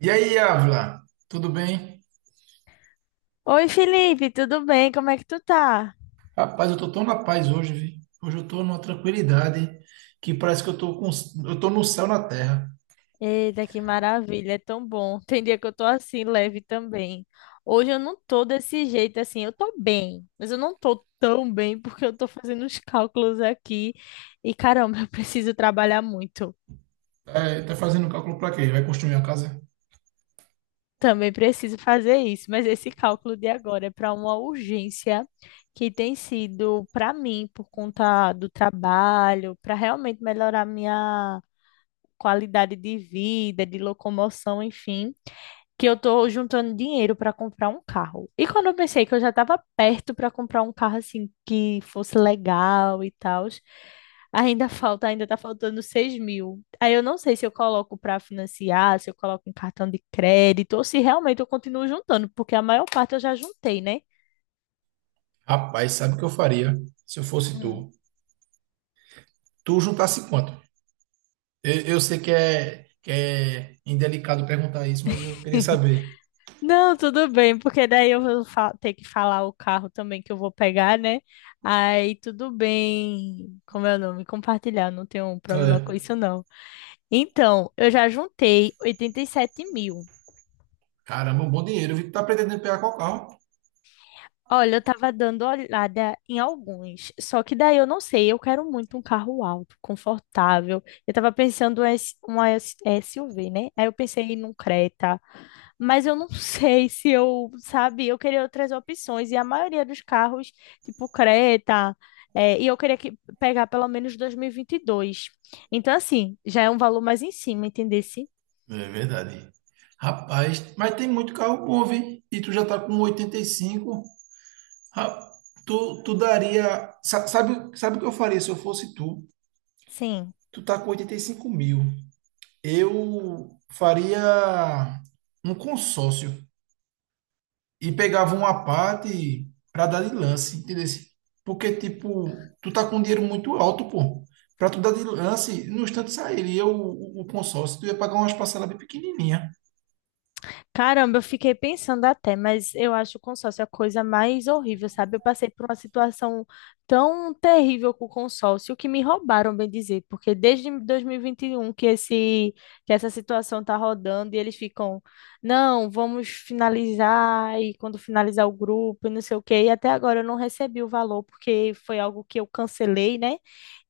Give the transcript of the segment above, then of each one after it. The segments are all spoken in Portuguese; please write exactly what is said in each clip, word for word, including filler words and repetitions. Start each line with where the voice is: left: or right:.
right: E aí, Ávila, tudo bem?
left: Oi, Felipe, tudo bem? Como é que tu tá?
right: Rapaz, eu tô tão na paz hoje, vi. Hoje eu tô numa tranquilidade que parece que eu tô com, eu tô no céu na terra.
left: Eita, que maravilha, é tão bom. Tem dia que eu tô assim, leve também. Hoje eu não tô desse jeito assim, eu tô bem, mas eu não tô tão bem porque eu tô fazendo os cálculos aqui e caramba, eu preciso trabalhar muito.
right: É, tá fazendo cálculo pra quê? Vai construir uma casa?
left: Também preciso fazer isso, mas esse cálculo de agora é para uma urgência que tem sido para mim por conta do trabalho, para realmente melhorar minha qualidade de vida, de locomoção, enfim, que eu tô juntando dinheiro para comprar um carro. E quando eu pensei que eu já estava perto para comprar um carro assim que fosse legal e tal, ainda falta, ainda tá faltando seis mil. Aí eu não sei se eu coloco para financiar, se eu coloco em cartão de crédito ou se realmente eu continuo juntando, porque a maior parte eu já juntei, né?
right: Rapaz, sabe o que eu faria se eu fosse tu? Tu juntasse quanto? Eu, eu sei que é, que é indelicado perguntar isso, mas eu queria saber.
left: Não, tudo bem, porque daí eu vou fa- ter que falar o carro também que eu vou pegar, né? Aí tudo bem, como é o nome? Compartilhar, não tenho problema com
right: É.
left: isso, não. Então, eu já juntei oitenta e sete mil.
right: Caramba, um bom dinheiro, vi. Tu tá pretendendo pegar qual carro?
left: Olha, eu tava dando olhada em alguns, só que daí eu não sei, eu quero muito um carro alto, confortável. Eu tava pensando em uma S- SUV, né? Aí eu pensei num Creta, mas eu não sei se eu, sabe, eu queria outras opções. E a maioria dos carros, tipo Creta, eh, e eu queria que, pegar pelo menos dois mil e vinte e dois. Então, assim, já é um valor mais em cima, entendesse?
right: É verdade. Rapaz, mas tem muito carro bom, vi. E tu já tá com oitenta e cinco? Ra- Tu, tu daria. sa- Sabe, o- sabe o que eu faria se eu fosse tu?
left: Sim.
right: Tu tá com oitenta e cinco mil. Eu faria um consórcio e pegava uma parte pra dar de lance, entendeu? Porque, tipo, tu tá com um dinheiro muito alto, pô. Pra tu dar de lance, no instante sairia o, o o consórcio, tu ia pagar umas parcelas bem pequenininha.
left: Caramba, eu fiquei pensando até, mas eu acho o consórcio a coisa mais horrível, sabe? Eu passei por uma situação tão terrível com o consórcio que me roubaram, bem dizer, porque desde dois mil e vinte e um que esse que essa situação tá rodando e eles ficam, não, vamos finalizar e quando finalizar o grupo e não sei o quê, e até agora eu não recebi o valor porque foi algo que eu cancelei, né?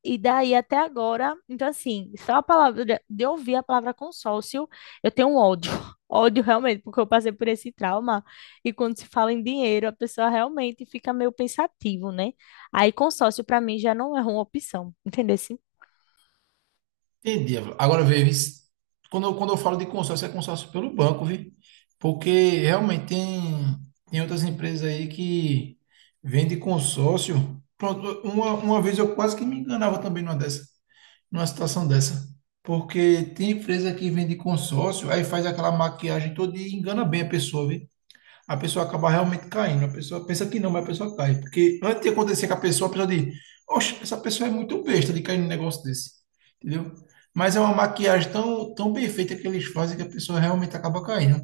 left: E daí até agora, então assim, só a palavra de ouvir a palavra consórcio, eu tenho um ódio. Ódio realmente, porque eu passei por esse trauma. E quando se fala em dinheiro, a pessoa realmente fica meio pensativo, né? Aí consórcio para mim já não é uma opção, entendeu?
right: Entendi. Agora, vê, vis- quando eu, quando eu falo de consórcio, é consórcio pelo banco, viu? Porque realmente tem, tem outras empresas aí que vendem consórcio. Pronto, uma, uma vez eu quase que me enganava também numa dessa, numa situação dessa. Porque tem empresa que vende consórcio, aí faz aquela maquiagem toda e engana bem a pessoa, viu? A pessoa acaba realmente caindo. A pessoa pensa que não, mas a pessoa cai. Porque antes de acontecer com a pessoa, a pessoa diz, oxe, essa pessoa é muito besta de cair num negócio desse. Entendeu? Mas é uma maquiagem tão, tão bem feita que eles fazem que a pessoa realmente acaba caindo.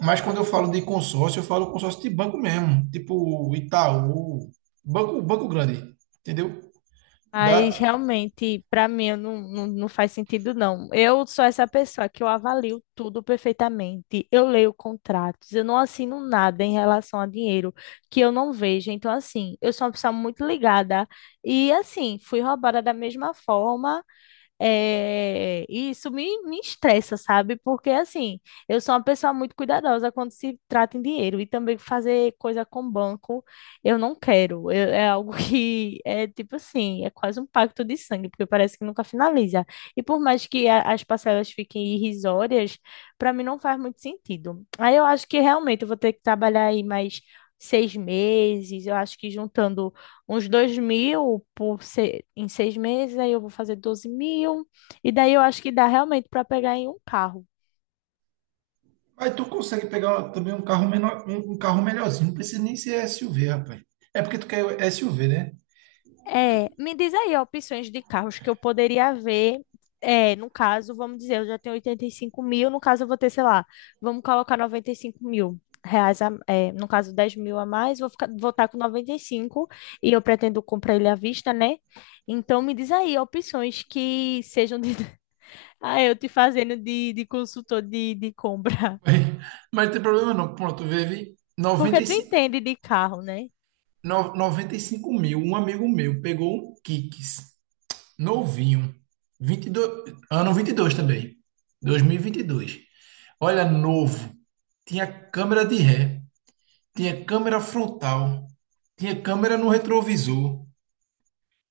right: Mas quando eu falo de consórcio, eu falo consórcio de banco mesmo, tipo Itaú, banco, banco grande, entendeu?
left: Mas
right: Dá.
left: realmente, para mim, eu não, não, não faz sentido, não. Eu sou essa pessoa que eu avalio tudo perfeitamente. Eu leio contratos, eu não assino nada em relação a dinheiro que eu não vejo. Então, assim, eu sou uma pessoa muito ligada. E, assim, fui roubada da mesma forma. É, e isso me, me estressa, sabe? Porque, assim, eu sou uma pessoa muito cuidadosa quando se trata em dinheiro. E também fazer coisa com banco, eu não quero. Eu- é algo que é tipo assim, é quase um pacto de sangue, porque parece que nunca finaliza. E por mais que a- as parcelas fiquem irrisórias, para mim não faz muito sentido. Aí eu acho que realmente eu vou ter que trabalhar aí mais seis meses. Eu acho que juntando uns dois mil por se- em seis meses, aí eu vou fazer doze mil. E daí eu acho que dá realmente para pegar em um carro.
right: Aí tu consegue pegar também um carro menor, um, um carro melhorzinho, não precisa nem ser S U V, rapaz. É porque tu quer S U V, né?
left: É, me diz aí opções de carros que eu poderia ver. É, no caso, vamos dizer, eu já tenho oitenta e cinco mil, no caso eu vou ter, sei lá, vamos colocar noventa e cinco mil reais, a- é, no caso dez mil a mais, vou ficar, vou estar com noventa e cinco e eu pretendo comprar ele à vista, né? Então me diz aí opções que sejam de... Ah, eu te fazendo de, de consultor de, de compra.
right: Mas, mas tem problema não. Pronto, teve
left: Porque tu
right: noventa e cinco,
left: entende de carro, né?
right: no- noventa e cinco mil. Um amigo meu pegou um Kicks, novinho, vinte e dois ano vinte e dois também, dois mil e e vinte e dois. Olha, novo. Tinha câmera de ré, tinha câmera frontal, tinha câmera no retrovisor.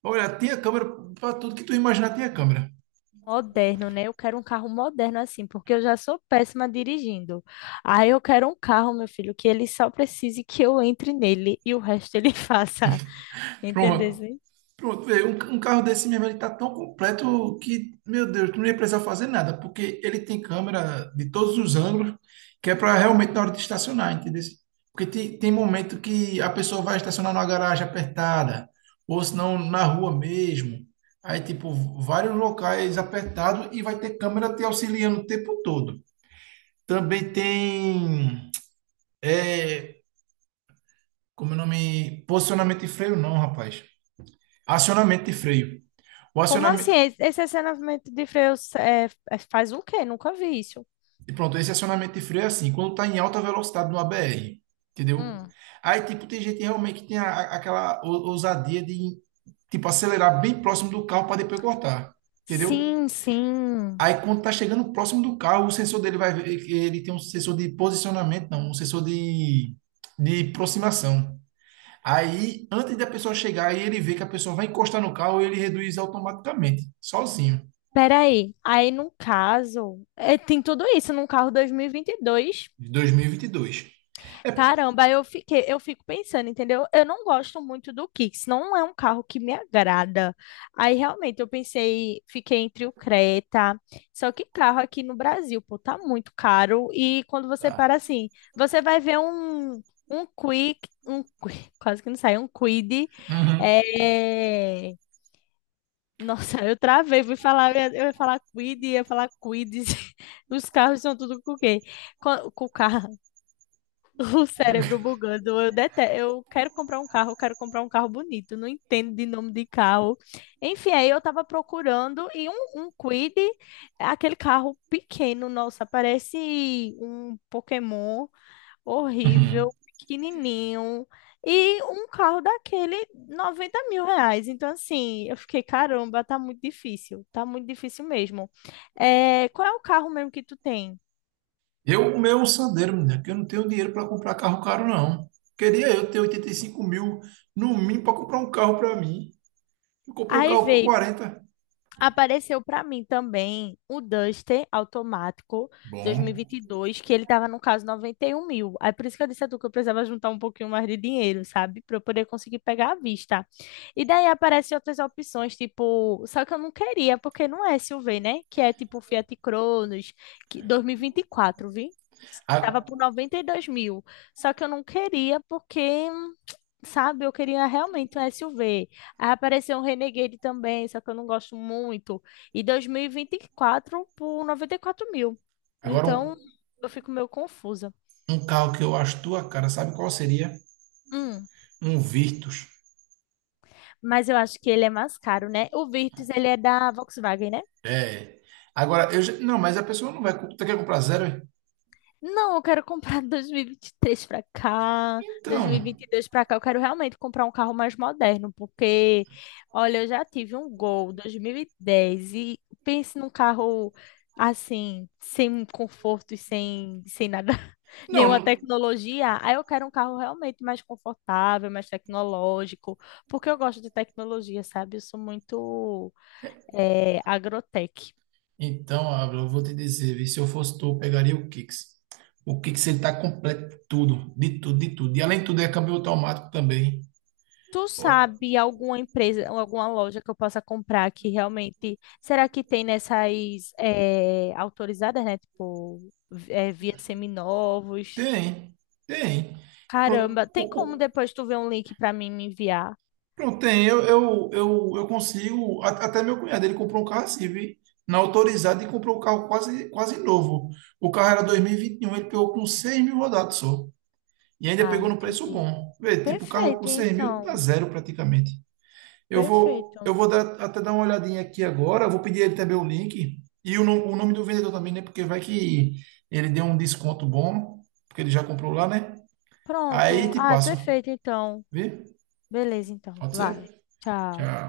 right: Olha, tinha câmera para tudo que tu imaginar, tinha câmera.
left: Moderno, né? Eu quero um carro moderno assim, porque eu já sou péssima dirigindo. Aí eu quero um carro, meu filho, que ele só precise que eu entre nele e o resto ele faça. Entendeu?
right: Pronto.
left: Assim?
right: Pronto, vê, um, um carro desse mesmo, ele tá tão completo que, meu Deus, tu não ia precisar fazer nada, porque ele tem câmera de todos os ângulos, que é para realmente na hora de estacionar, entendeu? Porque tem, tem momento que a pessoa vai estacionar numa garagem apertada, ou se não na rua mesmo. Aí, tipo, vários locais apertados e vai ter câmera te auxiliando o tempo todo. Também tem, é, como é o nome? Posicionamento de freio, não, rapaz. Acionamento de freio. O
left: Como assim?
right: acionamento,
left: Esse esse acionamento de freios é, é- faz o quê? Nunca vi isso.
right: e pronto, esse acionamento de freio é assim, quando tá em alta velocidade no A B R, entendeu?
left: Hum.
right: Aí, tipo, tem gente realmente que tem a- a- aquela ou- ousadia de, tipo, acelerar bem próximo do carro para depois cortar, entendeu?
left: Sim, sim.
right: Aí, quando tá chegando próximo do carro, o sensor dele vai ver que ele tem um sensor de posicionamento, não, um sensor de, de aproximação. Aí, antes da pessoa chegar, aí ele vê que a pessoa vai encostar no carro e ele reduz automaticamente, sozinho,
left: Peraí. Aí, no caso, é, tem tudo isso num carro dois mil e vinte e dois.
right: de dois mil e vinte e dois.
left: Caramba, eu fiquei, eu fico pensando, entendeu? Eu não gosto muito do Kicks, não é um carro que me agrada. Aí realmente eu pensei, fiquei entre o Creta. Só que carro aqui no Brasil, pô, tá muito caro e quando você
right: Tá.
left: para assim, você vai ver um um Quick, um Qui- quase que não sai, um Quid.
right: Uhum.
left: É... Nossa, eu travei, fui falar, eu ia eu ia falar Quid, ia falar Quids. Os carros são tudo com o quê? Com, com o carro. O cérebro bugando. Eu detesto. Eu quero comprar um carro, eu quero comprar um carro bonito. Não entendo de nome de carro. Enfim, aí eu tava procurando e um, um Kwid, aquele carro pequeno, nossa, parece um Pokémon horrível, pequenininho. E um carro daquele, noventa mil reais. Então, assim, eu fiquei, caramba, tá muito difícil. Tá muito difícil mesmo. É, qual é o carro mesmo que tu tem?
right: Eu, o meu é um Sandero, menina, que eu não tenho dinheiro para comprar carro caro, não. Queria eu ter oitenta e cinco mil no mínimo para comprar um carro para mim. Eu comprei o
left: Aí
right: carro por
left: veio.
right: quarenta.
left: Apareceu para mim também o Duster automático
right: Bom.
left: dois mil e vinte e dois, que ele tava no caso noventa e um mil. Aí por isso que eu disse a tu que eu precisava juntar um pouquinho mais de dinheiro, sabe? Para eu poder conseguir pegar à vista. E daí aparecem outras opções, tipo, só que eu não queria, porque não é S U V, né? Que é tipo Fiat Cronos, que dois mil e vinte e quatro, vi? Tava
right: A-
left: por noventa e dois mil. Só que eu não queria porque sabe, eu queria realmente um S U V. Aí apareceu um Renegade também, só que eu não gosto muito. E dois mil e vinte e quatro por noventa e quatro mil.
right: Agora,
left: Então,
right: um,
left: eu fico meio confusa.
right: um carro que eu acho tua cara, sabe qual seria?
left: Hum,
right: Um Virtus.
left: mas eu acho que ele é mais caro, né? O Virtus, ele é da Volkswagen, né?
right: É. Agora, eu já- não, mas a pessoa não vai. co- Tu quer comprar zero? É?
left: Não, eu quero comprar dois mil e vinte e três para cá,
right: Então.
left: dois mil e vinte e dois para cá. Eu quero realmente comprar um carro mais moderno, porque, olha, eu já tive um Gol dois mil e dez e dez e pense num carro assim, sem conforto e sem, sem nada,
right: Não.
left: nenhuma
right: não-
left: tecnologia. Aí eu quero um carro realmente mais confortável, mais tecnológico, porque eu gosto de tecnologia, sabe? Eu sou muito eh, agrotech.
right: Então, Ávila, eu vou te dizer, vi, se eu fosse tu, eu pegaria o Kicks. O Kicks, ele tá completo, tudo, de tudo, de tudo. E além de tudo, é câmbio automático também.
left: Tu sabe alguma empresa, ou alguma loja que eu possa comprar que realmente. Será que tem nessas eh, autorizadas, né? Tipo, vi- eh, via seminovos?
right: Tem, tem. Pronto,
left: Caramba, tem como
right: o- o-
left: depois tu ver um link pra mim me enviar?
right: pronto, tem. Eu, eu, eu, eu consigo. a- Até meu cunhado, ele comprou um carro assim, viu? Na autorizada, ele comprou um carro quase, quase novo. O carro era dois mil e vinte e um, ele pegou com seis mil rodados só. E ainda
left: Ah,
right: pegou no preço
left: entendi.
right: bom. Vê, tipo, o carro com
left: Perfeito,
right: seis mil tá
left: então.
right: zero praticamente. Eu vou,
left: Perfeito.
right: eu vou dar, até dar uma olhadinha aqui agora. Vou pedir ele também o link. E o, no- o nome do vendedor também, né? Porque vai que ele deu um desconto bom, porque ele já comprou lá, né? Aí
left: Pronto.
right: te
left: Ah,
right: passo,
left: perfeito, então.
right: viu?
left: Beleza, então.
right: Pode ser?
left: Vai.
right: Que
left: Tchau.